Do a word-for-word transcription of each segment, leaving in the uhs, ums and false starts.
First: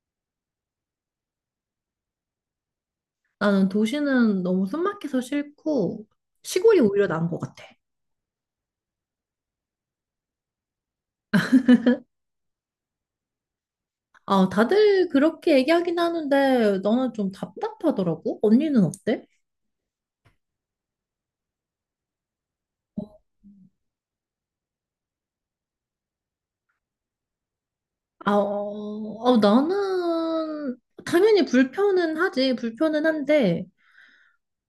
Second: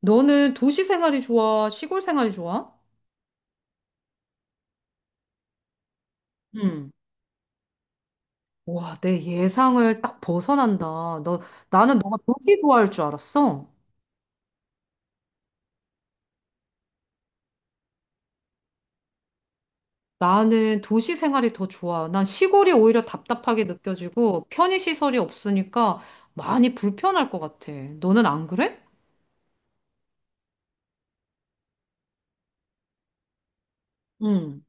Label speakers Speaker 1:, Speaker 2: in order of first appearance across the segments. Speaker 1: 너는 도시 생활이 좋아? 시골 생활이 좋아?
Speaker 2: 나는 도시는 너무 숨막혀서 싫고 시골이
Speaker 1: 응.
Speaker 2: 오히려 나은 것 같아.
Speaker 1: 와, 내 예상을 딱 벗어난다. 너, 나는 너가 도시 좋아할 줄 알았어.
Speaker 2: 아, 다들 그렇게 얘기하긴 하는데 나는 좀 답답하더라고. 언니는 어때?
Speaker 1: 나는 도시 생활이 더 좋아. 난 시골이 오히려 답답하게 느껴지고 편의시설이 없으니까 많이 불편할 것 같아. 너는
Speaker 2: 아, 어,
Speaker 1: 안 그래?
Speaker 2: 어, 나는 당연히 불편은 하지. 불편은 한데
Speaker 1: 응.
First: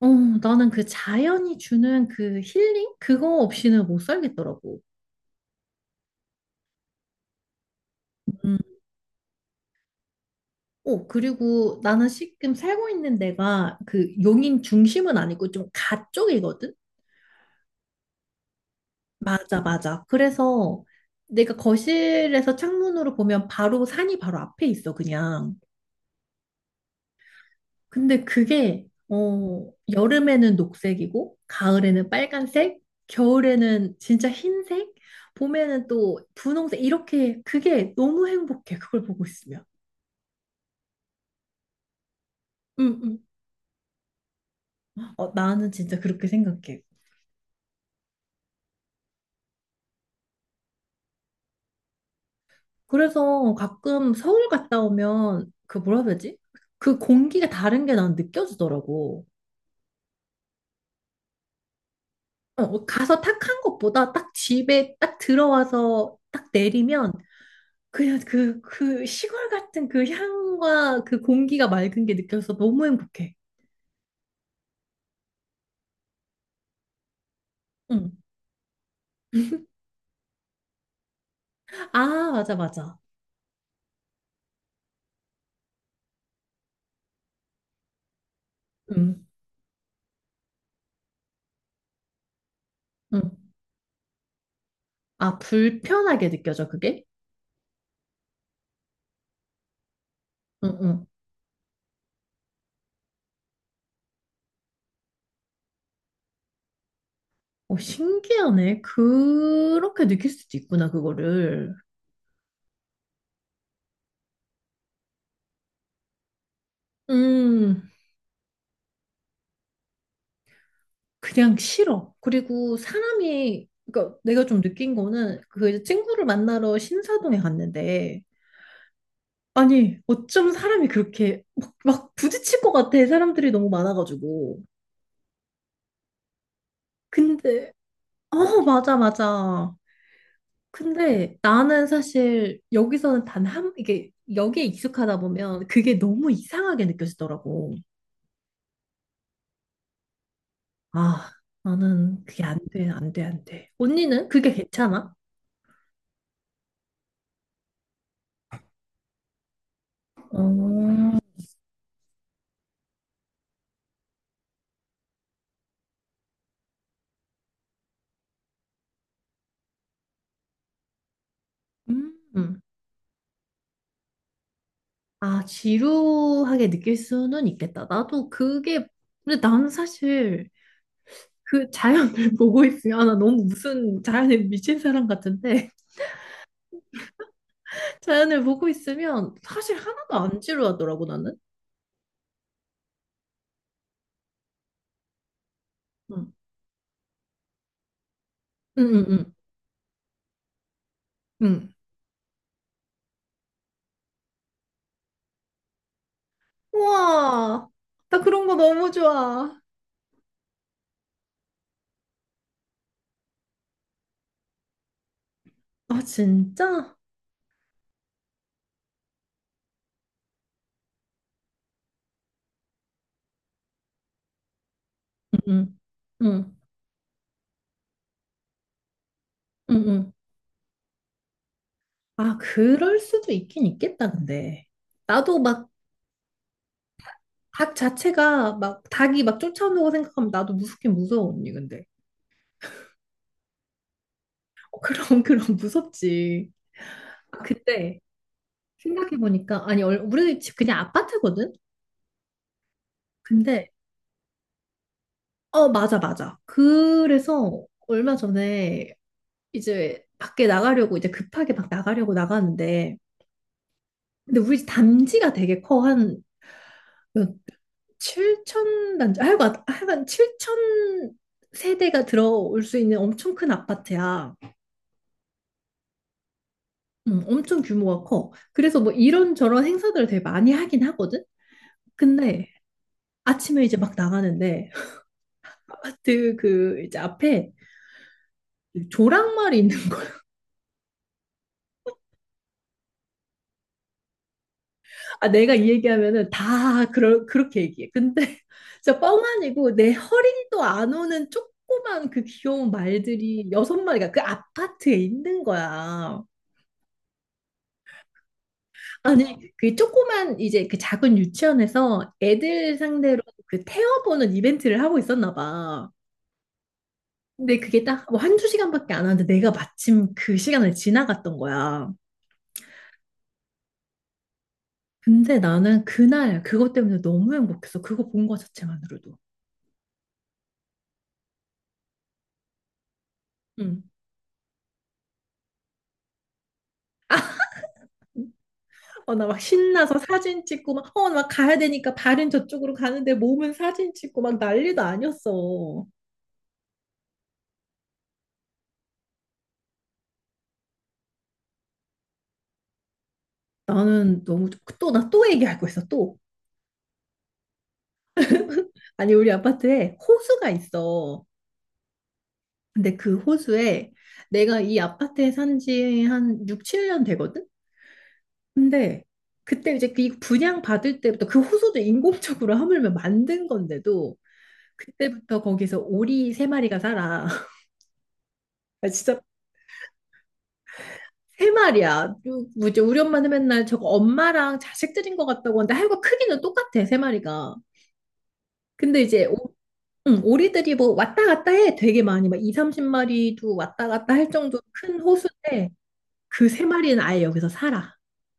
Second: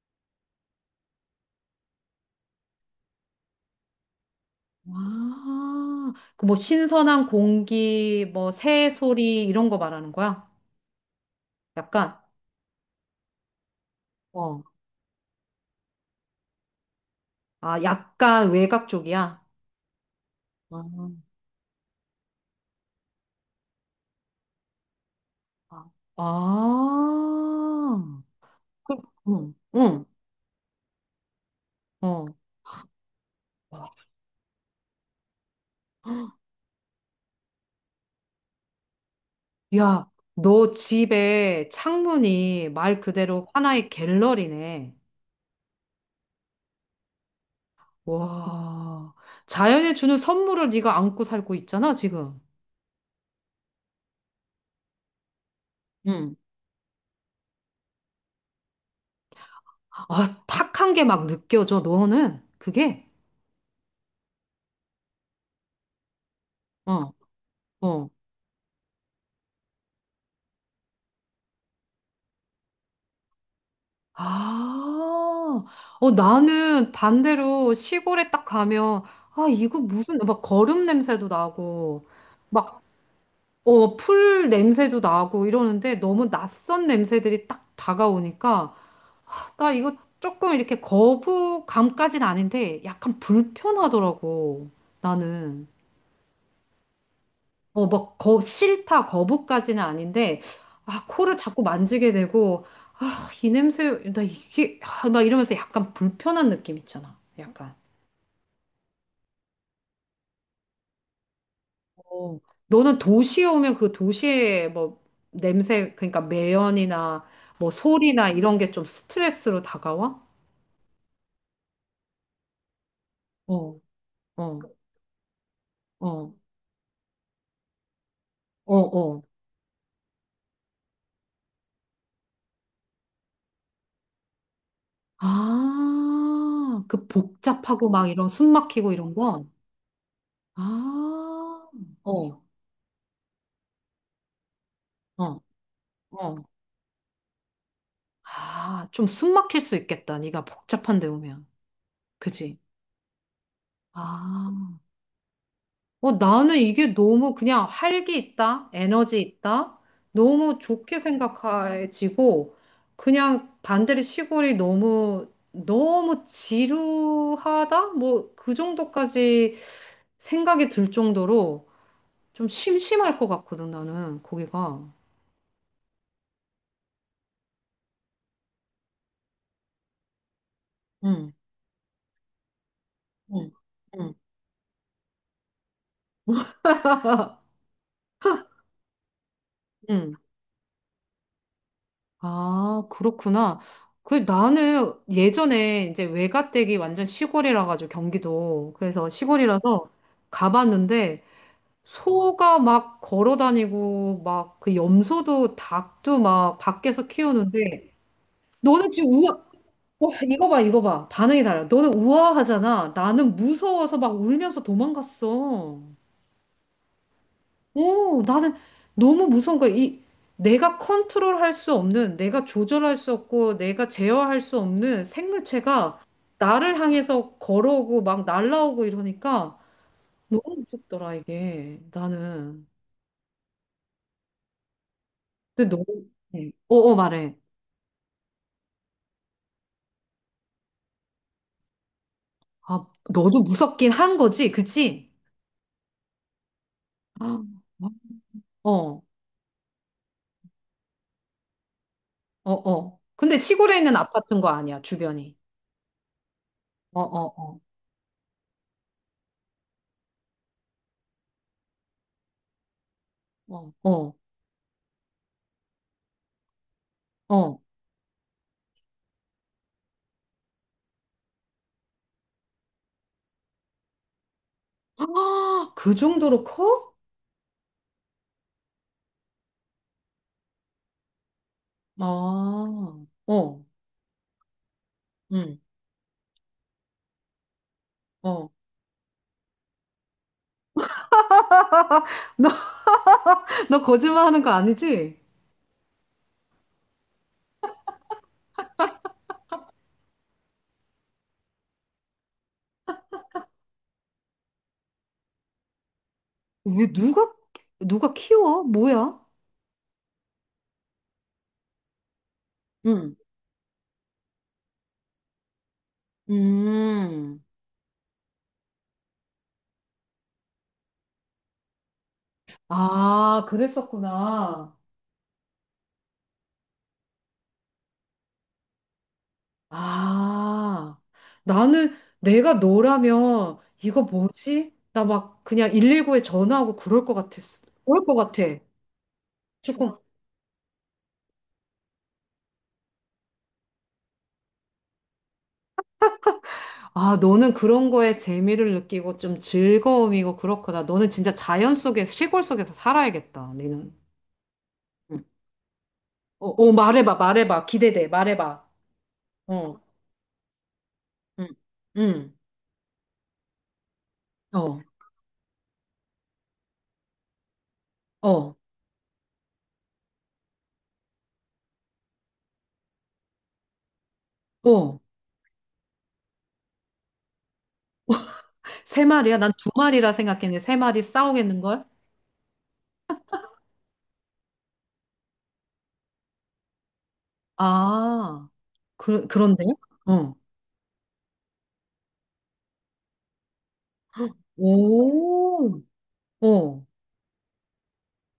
Speaker 2: 어, 나는 그 자연이 주는 그 힐링? 그거 없이는 못 살겠더라고.
Speaker 1: 와, 그 뭐 신선한 공기, 뭐
Speaker 2: 음.
Speaker 1: 새 소리 이런 거 말하는 거야?
Speaker 2: 어, 그리고 나는
Speaker 1: 약간,
Speaker 2: 지금 살고 있는 데가 그 용인
Speaker 1: 어,
Speaker 2: 중심은 아니고 좀 가쪽이거든?
Speaker 1: 아, 약간 외곽 쪽이야.
Speaker 2: 맞아, 맞아. 그래서
Speaker 1: 아.
Speaker 2: 내가 거실에서 창문으로 보면 바로 산이 바로 앞에 있어, 그냥.
Speaker 1: 아,
Speaker 2: 근데 그게,
Speaker 1: 그- 응,
Speaker 2: 어,
Speaker 1: 응,
Speaker 2: 여름에는 녹색이고, 가을에는
Speaker 1: 어.
Speaker 2: 빨간색, 겨울에는 진짜 흰색, 봄에는 또 분홍색, 이렇게 그게 너무 행복해, 그걸 보고 있으면.
Speaker 1: 야, 너 집에 창문이
Speaker 2: 응,
Speaker 1: 말
Speaker 2: 응.
Speaker 1: 그대로 하나의 갤러리네.
Speaker 2: 어, 나는 진짜 그렇게 생각해.
Speaker 1: 와, 자연이 주는 선물을 네가 안고 살고 있잖아, 지금.
Speaker 2: 그래서 가끔 서울 갔다 오면 그 뭐라 해야
Speaker 1: 응.
Speaker 2: 되지? 그 공기가 다른 게 난 느껴지더라고.
Speaker 1: 아, 탁한 게 막 느껴져, 너는.
Speaker 2: 어, 뭐
Speaker 1: 그게?
Speaker 2: 가서 탁 한 것보다 딱 집에 딱 들어와서 딱 내리면
Speaker 1: 어, 어.
Speaker 2: 그냥 그, 그 시골 같은 그 향과 그 공기가 맑은 게 느껴져서 너무 행복해.
Speaker 1: 아, 어, 나는 반대로
Speaker 2: 응.
Speaker 1: 시골에 딱 가면, 아, 이거 무슨, 막 거름 냄새도 나고,
Speaker 2: 아, 맞아,
Speaker 1: 막
Speaker 2: 맞아.
Speaker 1: 어, 풀 냄새도 나고 이러는데 너무 낯선 냄새들이 딱 다가오니까
Speaker 2: 응,
Speaker 1: 나 이거 조금 이렇게 거부감까진 아닌데 약간
Speaker 2: 응.
Speaker 1: 불편하더라고.
Speaker 2: 아,
Speaker 1: 나는.
Speaker 2: 불편하게 느껴져, 그게?
Speaker 1: 어, 막 거, 싫다, 거부까지는 아닌데
Speaker 2: 응,
Speaker 1: 아,
Speaker 2: 응.
Speaker 1: 코를 자꾸 만지게 되고 아, 이 냄새, 나 이게 아, 막 이러면서 약간 불편한 느낌 있잖아. 약간.
Speaker 2: 어, 신기하네. 그렇게 느낄 수도 있구나, 그거를.
Speaker 1: 어, 너는 도시에 오면 그 도시의 뭐 냄새, 그러니까 매연이나 뭐
Speaker 2: 음,
Speaker 1: 소리나 이런 게 좀 스트레스로 다가와?
Speaker 2: 그냥 싫어. 그리고 사람이,
Speaker 1: 어,
Speaker 2: 그러니까 내가
Speaker 1: 어,
Speaker 2: 좀 느낀 거는 그 이제 친구를
Speaker 1: 어,
Speaker 2: 만나러 신사동에 갔는데
Speaker 1: 어, 어.
Speaker 2: 아니, 어쩜 사람이 그렇게 막, 막 부딪힐 것 같아. 사람들이 너무 많아가지고.
Speaker 1: 아, 그
Speaker 2: 근데,
Speaker 1: 복잡하고 막 이런 숨
Speaker 2: 어,
Speaker 1: 막히고
Speaker 2: 맞아,
Speaker 1: 이런 거?
Speaker 2: 맞아.
Speaker 1: 아,
Speaker 2: 근데 나는
Speaker 1: 어,
Speaker 2: 사실 여기서는 단 한, 이게, 여기에 익숙하다
Speaker 1: 어,
Speaker 2: 보면 그게 너무
Speaker 1: 어.
Speaker 2: 이상하게 느껴지더라고.
Speaker 1: 아, 좀 숨 막힐 수 있겠다. 네가 복잡한 데
Speaker 2: 아,
Speaker 1: 오면.
Speaker 2: 나는 그게 안
Speaker 1: 그지?
Speaker 2: 돼, 안 돼, 안 돼. 언니는 그게
Speaker 1: 아.
Speaker 2: 괜찮아?
Speaker 1: 어, 나는 이게 너무 그냥 활기 있다, 에너지 있다, 너무 좋게
Speaker 2: 어,
Speaker 1: 생각해지고, 그냥 반대로 시골이 너무, 너무 지루하다? 뭐, 그 정도까지 생각이 들 정도로 좀
Speaker 2: 음.
Speaker 1: 심심할 것 같거든, 나는, 거기가.
Speaker 2: 아, 지루하게 느낄 수는 있겠다. 나도 그게, 근데 나는 사실
Speaker 1: 응,
Speaker 2: 그 자연을 보고 있으면, 아, 나 너무
Speaker 1: 응,
Speaker 2: 무슨
Speaker 1: 응,
Speaker 2: 자연에 미친 사람 같은데, 자연을 보고 있으면 사실 하나도
Speaker 1: 응.
Speaker 2: 안 지루하더라고, 나는.
Speaker 1: 아, 그렇구나. 그 나는 예전에 이제
Speaker 2: 응,
Speaker 1: 외가댁이 완전 시골이라 가지고 경기도.
Speaker 2: 응, 응,
Speaker 1: 그래서
Speaker 2: 응.
Speaker 1: 시골이라서 가봤는데
Speaker 2: 응.
Speaker 1: 소가 막 걸어 다니고 막 그 염소도 닭도 막 밖에서 키우는데
Speaker 2: 우와, 나 그런 거
Speaker 1: 너는
Speaker 2: 너무
Speaker 1: 지금 우아
Speaker 2: 좋아.
Speaker 1: 와, 이거 봐, 이거 봐. 반응이 달라. 너는 우아하잖아. 나는 무서워서 막 울면서 도망갔어.
Speaker 2: 아, 진짜?
Speaker 1: 오, 나는 너무 무서운 거야. 이 내가 컨트롤할 수 없는, 내가 조절할 수 없고, 내가 제어할 수 없는
Speaker 2: 응, 응,
Speaker 1: 생물체가
Speaker 2: 응,
Speaker 1: 나를 향해서 걸어오고 막 날라오고 이러니까
Speaker 2: 응. 응.
Speaker 1: 너무 무섭더라 이게.
Speaker 2: 아,
Speaker 1: 나는.
Speaker 2: 그럴 수도 있긴 있겠다, 근데. 나도 막,
Speaker 1: 근데 너, 네. 어, 어 말해.
Speaker 2: 닭 자체가, 막, 닭이 막 쫓아오다고 생각하면 나도 무섭긴 무서워, 언니, 근데.
Speaker 1: 아, 너도 무섭긴 한 거지,
Speaker 2: 어,
Speaker 1: 그치?
Speaker 2: 그럼, 그럼, 무섭지. 아,
Speaker 1: 아,
Speaker 2: 근데.
Speaker 1: 어,
Speaker 2: 생각해보니까, 아니, 얼- 우리 집 그냥 아파트거든?
Speaker 1: 어, 어. 근데
Speaker 2: 근데,
Speaker 1: 시골에 있는 아파트인 거 아니야, 주변이.
Speaker 2: 어, 맞아, 맞아.
Speaker 1: 어, 어,
Speaker 2: 그래서 얼마 전에 이제 밖에 나가려고, 이제 급하게 막 나가려고 나갔는데,
Speaker 1: 어, 어, 어.
Speaker 2: 근데 우리 집 단지가 되게 커. 한, 몇
Speaker 1: 어.
Speaker 2: 칠천 단지, 아, 하여간, 하여간 칠천 세대가 들어올 수 있는 엄청 큰 아파트야.
Speaker 1: 아, 그 정도로 커?
Speaker 2: 음, 엄청 규모가 커. 그래서 뭐 이런저런 행사들을 되게 많이 하긴 하거든? 근데
Speaker 1: 아,
Speaker 2: 아침에
Speaker 1: 어,
Speaker 2: 이제 막 나가는데
Speaker 1: 응,
Speaker 2: 아파트 그 이제 앞에
Speaker 1: 어.
Speaker 2: 조랑말이 있는 거야.
Speaker 1: 너, 너 거짓말하는 거 아니지?
Speaker 2: 아, 내가 이 얘기하면은 다 그러, 그렇게 얘기해. 근데 진짜 뻥 아니고 내 허리도 안 오는 조그만 그 귀여운 말들이 여섯 마리가 그 아파트에 있는 거야.
Speaker 1: 왜 누가? 누가 키워? 뭐야?
Speaker 2: 아니, 그 조그만 이제 그 작은 유치원에서 애들
Speaker 1: 응,
Speaker 2: 상대로 그 태워보는 이벤트를 하고 있었나 봐.
Speaker 1: 음,
Speaker 2: 근데 그게 딱 뭐 한두 시간밖에 안 하는데 내가 마침 그 시간을 지나갔던 거야.
Speaker 1: 아, 그랬었구나.
Speaker 2: 근데 나는 그날 그것 때문에 너무 행복했어. 그거 본 거 자체만으로도.
Speaker 1: 아, 나는 내가 너라면
Speaker 2: 응.
Speaker 1: 이거 뭐지? 나 막 그냥 백십구에 전화하고 그럴 것 같았어. 그럴 것 같아.
Speaker 2: 어, 나 막 신나서
Speaker 1: 조금.
Speaker 2: 사진 찍고 막, 어, 막 가야 되니까 발은 저쪽으로 가는데 몸은 사진 찍고 막 난리도 아니었어.
Speaker 1: 아, 너는 그런 거에 재미를 느끼고 좀 즐거움이고 그렇구나. 너는 진짜 자연 속에, 시골 속에서 살아야겠다, 너는.
Speaker 2: 나는 너무 또 나 또 얘기하고 있어 또.
Speaker 1: 어, 어, 말해봐, 말해봐. 기대돼, 말해봐.
Speaker 2: 아니 우리
Speaker 1: 어,
Speaker 2: 아파트에 호수가 있어.
Speaker 1: 응, 응,
Speaker 2: 근데 그 호수에 내가 이
Speaker 1: 어,
Speaker 2: 아파트에 산지 한 육, 칠 년 되거든?
Speaker 1: 어,
Speaker 2: 근데 그때 이제 그 분양 받을 때부터 그 호수도 인공적으로 하물며 만든 건데도
Speaker 1: 어.
Speaker 2: 그때부터 거기서 오리 세 마리가 살아. 아,
Speaker 1: 세
Speaker 2: 진짜
Speaker 1: 마리야? 난 두 마리라 생각했는데 세 마리
Speaker 2: 세
Speaker 1: 싸우겠는걸?
Speaker 2: 마리야. 요- 뭐지? 우리 엄마는 맨날 저거 엄마랑 자식들인 것 같다고 하는데 하여간 크기는 똑같아, 세 마리가.
Speaker 1: 아,
Speaker 2: 근데 이제
Speaker 1: 그,
Speaker 2: 오,
Speaker 1: 그런데?
Speaker 2: 응,
Speaker 1: 어,
Speaker 2: 오리들이 뭐 왔다 갔다 해. 되게 많이 막이 서른 마리도 왔다 갔다 할 정도로 큰 호수인데
Speaker 1: 오,
Speaker 2: 그 세
Speaker 1: 어.
Speaker 2: 마리는 아예 여기서 살아.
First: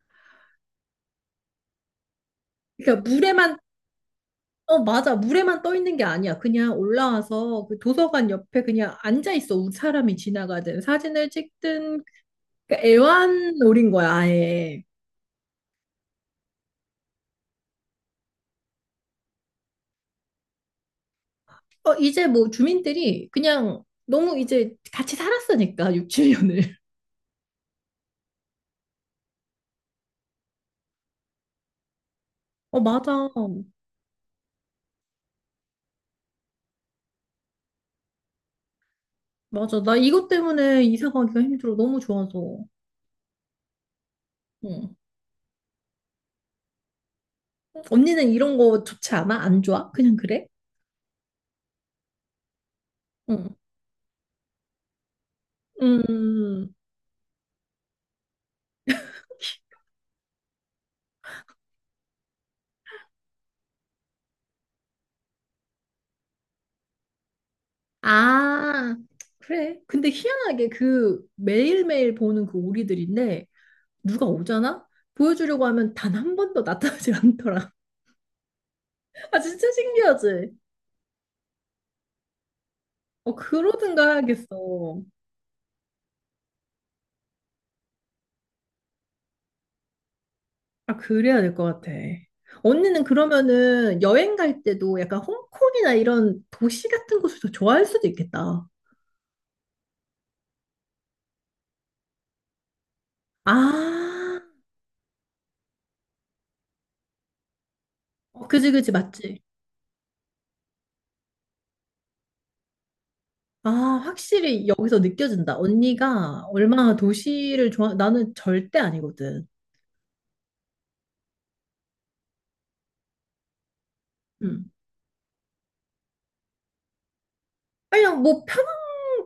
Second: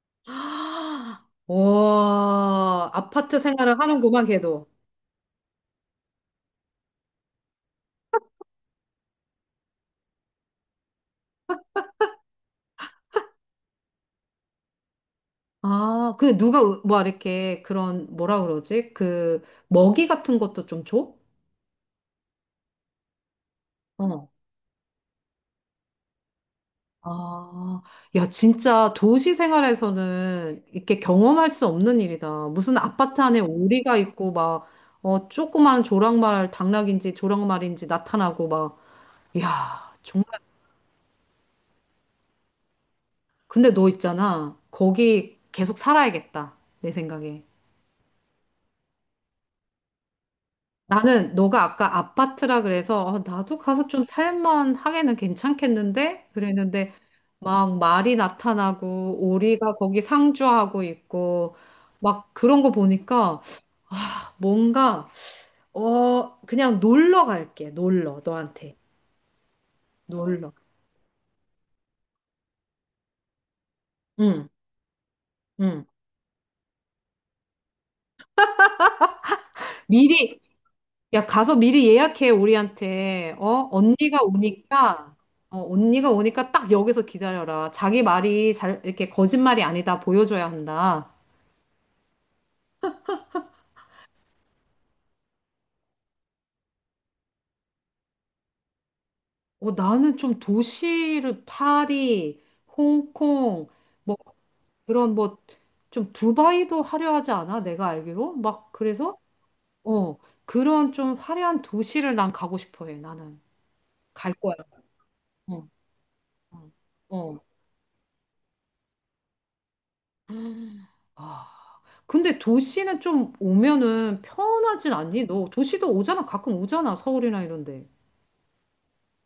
Speaker 1: 아, 와,
Speaker 2: 그러니까
Speaker 1: 아파트
Speaker 2: 물에만
Speaker 1: 생활을 하는구만, 걔도.
Speaker 2: 어 맞아. 물에만 떠 있는 게 아니야. 그냥 올라와서 그 도서관 옆에 그냥 앉아 있어. 사람이 지나가든 사진을 찍든 그러니까 애완 놀인 거야, 아예.
Speaker 1: 아, 근데 누가, 뭐, 이렇게 그런, 뭐라 그러지? 그, 먹이 같은 것도 좀 줘?
Speaker 2: 어, 이제 뭐 주민들이 그냥
Speaker 1: 어.
Speaker 2: 너무 이제 같이 살았으니까 육, 칠 년을.
Speaker 1: 아, 야, 진짜 도시 생활에서는 이렇게 경험할 수 없는 일이다. 무슨
Speaker 2: 어,
Speaker 1: 아파트
Speaker 2: 맞아.
Speaker 1: 안에 오리가 있고, 막, 어, 조그만 조랑말, 당락인지 조랑말인지 나타나고, 막,
Speaker 2: 맞아.
Speaker 1: 야,
Speaker 2: 나 이것
Speaker 1: 정말.
Speaker 2: 때문에 이사 가기가 힘들어. 너무 좋아서.
Speaker 1: 근데 너 있잖아.
Speaker 2: 응.
Speaker 1: 거기 계속 살아야겠다. 내 생각에.
Speaker 2: 언니는 이런 거 좋지 않아? 안 좋아? 그냥 그래?
Speaker 1: 나는 너가 아까 아파트라 그래서, 어,
Speaker 2: 응.
Speaker 1: 나도 가서 좀 살만 하게는 괜찮겠는데?
Speaker 2: 음.
Speaker 1: 그랬는데, 막 말이 나타나고, 오리가 거기 상주하고 있고, 막 그런 거 보니까, 뭔가 어 그냥 놀러 갈게. 놀러 너한테.
Speaker 2: 아, 그래. 근데
Speaker 1: 놀러.
Speaker 2: 희한하게 그 매일매일 보는 그 오리들인데 누가
Speaker 1: 응.
Speaker 2: 오잖아? 보여주려고
Speaker 1: 응.
Speaker 2: 하면 단 한 번도 나타나질 않더라. 아, 진짜
Speaker 1: 미리
Speaker 2: 신기하지?
Speaker 1: 야 가서 미리 예약해
Speaker 2: 어,
Speaker 1: 우리한테. 어?
Speaker 2: 그러든가
Speaker 1: 언니가
Speaker 2: 해야겠어.
Speaker 1: 오니까 어 언니가 오니까 딱 여기서 기다려라. 자기 말이 잘 이렇게 거짓말이 아니다 보여줘야
Speaker 2: 아,
Speaker 1: 한다.
Speaker 2: 그래야 될 것 같아. 언니는 그러면은 여행 갈 때도 약간 홍콩이나 이런 도시 같은 곳을 더 좋아할 수도 있겠다.
Speaker 1: 어 나는 좀 도시를 파리, 홍콩 뭐
Speaker 2: 아,
Speaker 1: 그런 뭐 좀 두바이도 하려 하지 않아? 내가 알기로?
Speaker 2: 어,
Speaker 1: 막
Speaker 2: 그지, 그지,
Speaker 1: 그래서
Speaker 2: 맞지.
Speaker 1: 어, 그런 좀 화려한 도시를 난 가고 싶어 해, 나는.
Speaker 2: 아,
Speaker 1: 갈 거야.
Speaker 2: 확실히 여기서 느껴진다.
Speaker 1: 어,
Speaker 2: 언니가
Speaker 1: 어.
Speaker 2: 얼마나
Speaker 1: 어.
Speaker 2: 도시를 좋아, 나는 절대 아니거든.
Speaker 1: 아, 근데 도시는 좀 오면은
Speaker 2: 음.
Speaker 1: 편하진 않니? 너 도시도 오잖아. 가끔 오잖아. 서울이나 이런데.
Speaker 2: 아니야, 뭐 편한,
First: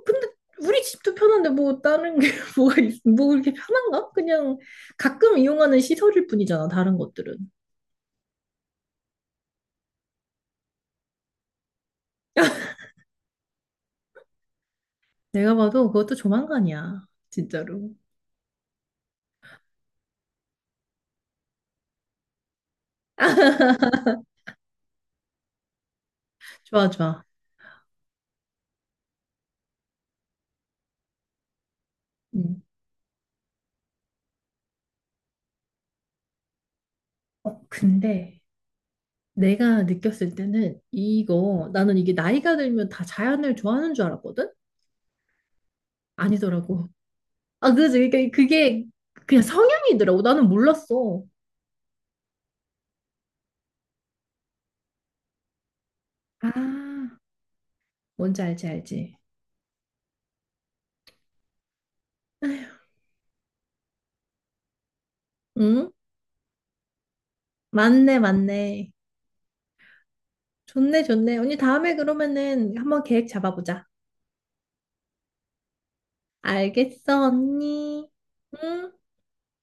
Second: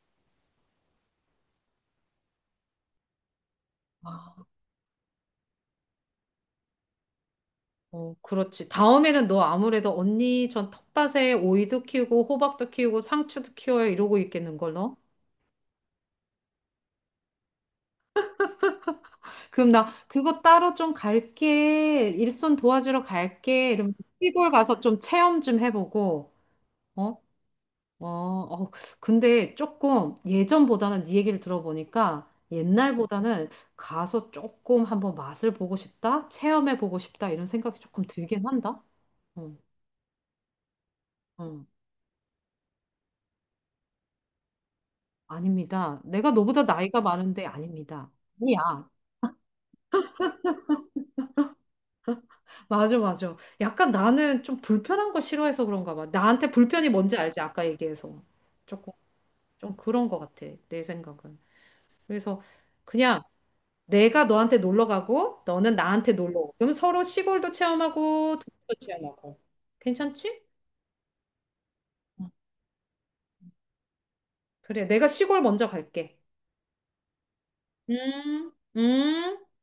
Speaker 2: 근데 우리 집도 편한데 뭐 다른 게 뭐가, 있, 뭐 이렇게 편한가?
Speaker 1: 아,
Speaker 2: 그냥 가끔 이용하는 시설일 뿐이잖아, 다른 것들은.
Speaker 1: 어, 그렇지. 다음에는 너 아무래도 언니 전 텃밭에 오이도 키우고 호박도 키우고 상추도 키워요 이러고 있겠는 걸 너?
Speaker 2: 내가 봐도 그것도 조만간이야. 진짜로.
Speaker 1: 그럼 나 그거 따로 좀 갈게. 일손 도와주러 갈게. 이러면 시골 가서 좀 체험 좀 해보고,
Speaker 2: 좋아,
Speaker 1: 어?
Speaker 2: 좋아.
Speaker 1: 어, 어, 근데 조금 예전보다는 네 얘기를 들어보니까
Speaker 2: 음.
Speaker 1: 옛날보다는 가서 조금 한번 맛을 보고 싶다, 체험해 보고 싶다 이런
Speaker 2: 어,
Speaker 1: 생각이 조금
Speaker 2: 근데
Speaker 1: 들긴 한다. 응,
Speaker 2: 내가 느꼈을 때는
Speaker 1: 응,
Speaker 2: 이거 나는 이게 나이가 들면 다 자연을 좋아하는 줄 알았거든?
Speaker 1: 아닙니다. 내가 너보다
Speaker 2: 아니더라고.
Speaker 1: 나이가 많은데
Speaker 2: 아, 그지?
Speaker 1: 아닙니다.
Speaker 2: 그러니까 그게
Speaker 1: 아니야.
Speaker 2: 그냥 성향이더라고. 나는 몰랐어.
Speaker 1: 맞아, 맞아. 약간 나는 좀 불편한 거 싫어해서 그런가 봐. 나한테 불편이
Speaker 2: 아,
Speaker 1: 뭔지 알지? 아까 얘기해서.
Speaker 2: 뭔지 알지,
Speaker 1: 조금,
Speaker 2: 알지?
Speaker 1: 좀 그런 것 같아. 내 생각은. 그래서 그냥 내가 너한테 놀러 가고 너는
Speaker 2: 응?
Speaker 1: 나한테 놀러 오고 그럼 서로 시골도
Speaker 2: 맞네,
Speaker 1: 체험하고 도시도
Speaker 2: 맞네.
Speaker 1: 체험하고 괜찮지?
Speaker 2: 좋네, 좋네. 언니, 다음에
Speaker 1: 응.
Speaker 2: 그러면은 한번 계획 잡아보자.
Speaker 1: 그래 내가 시골 먼저 갈게
Speaker 2: 알겠어, 언니.
Speaker 1: 음,
Speaker 2: 응?
Speaker 1: 음.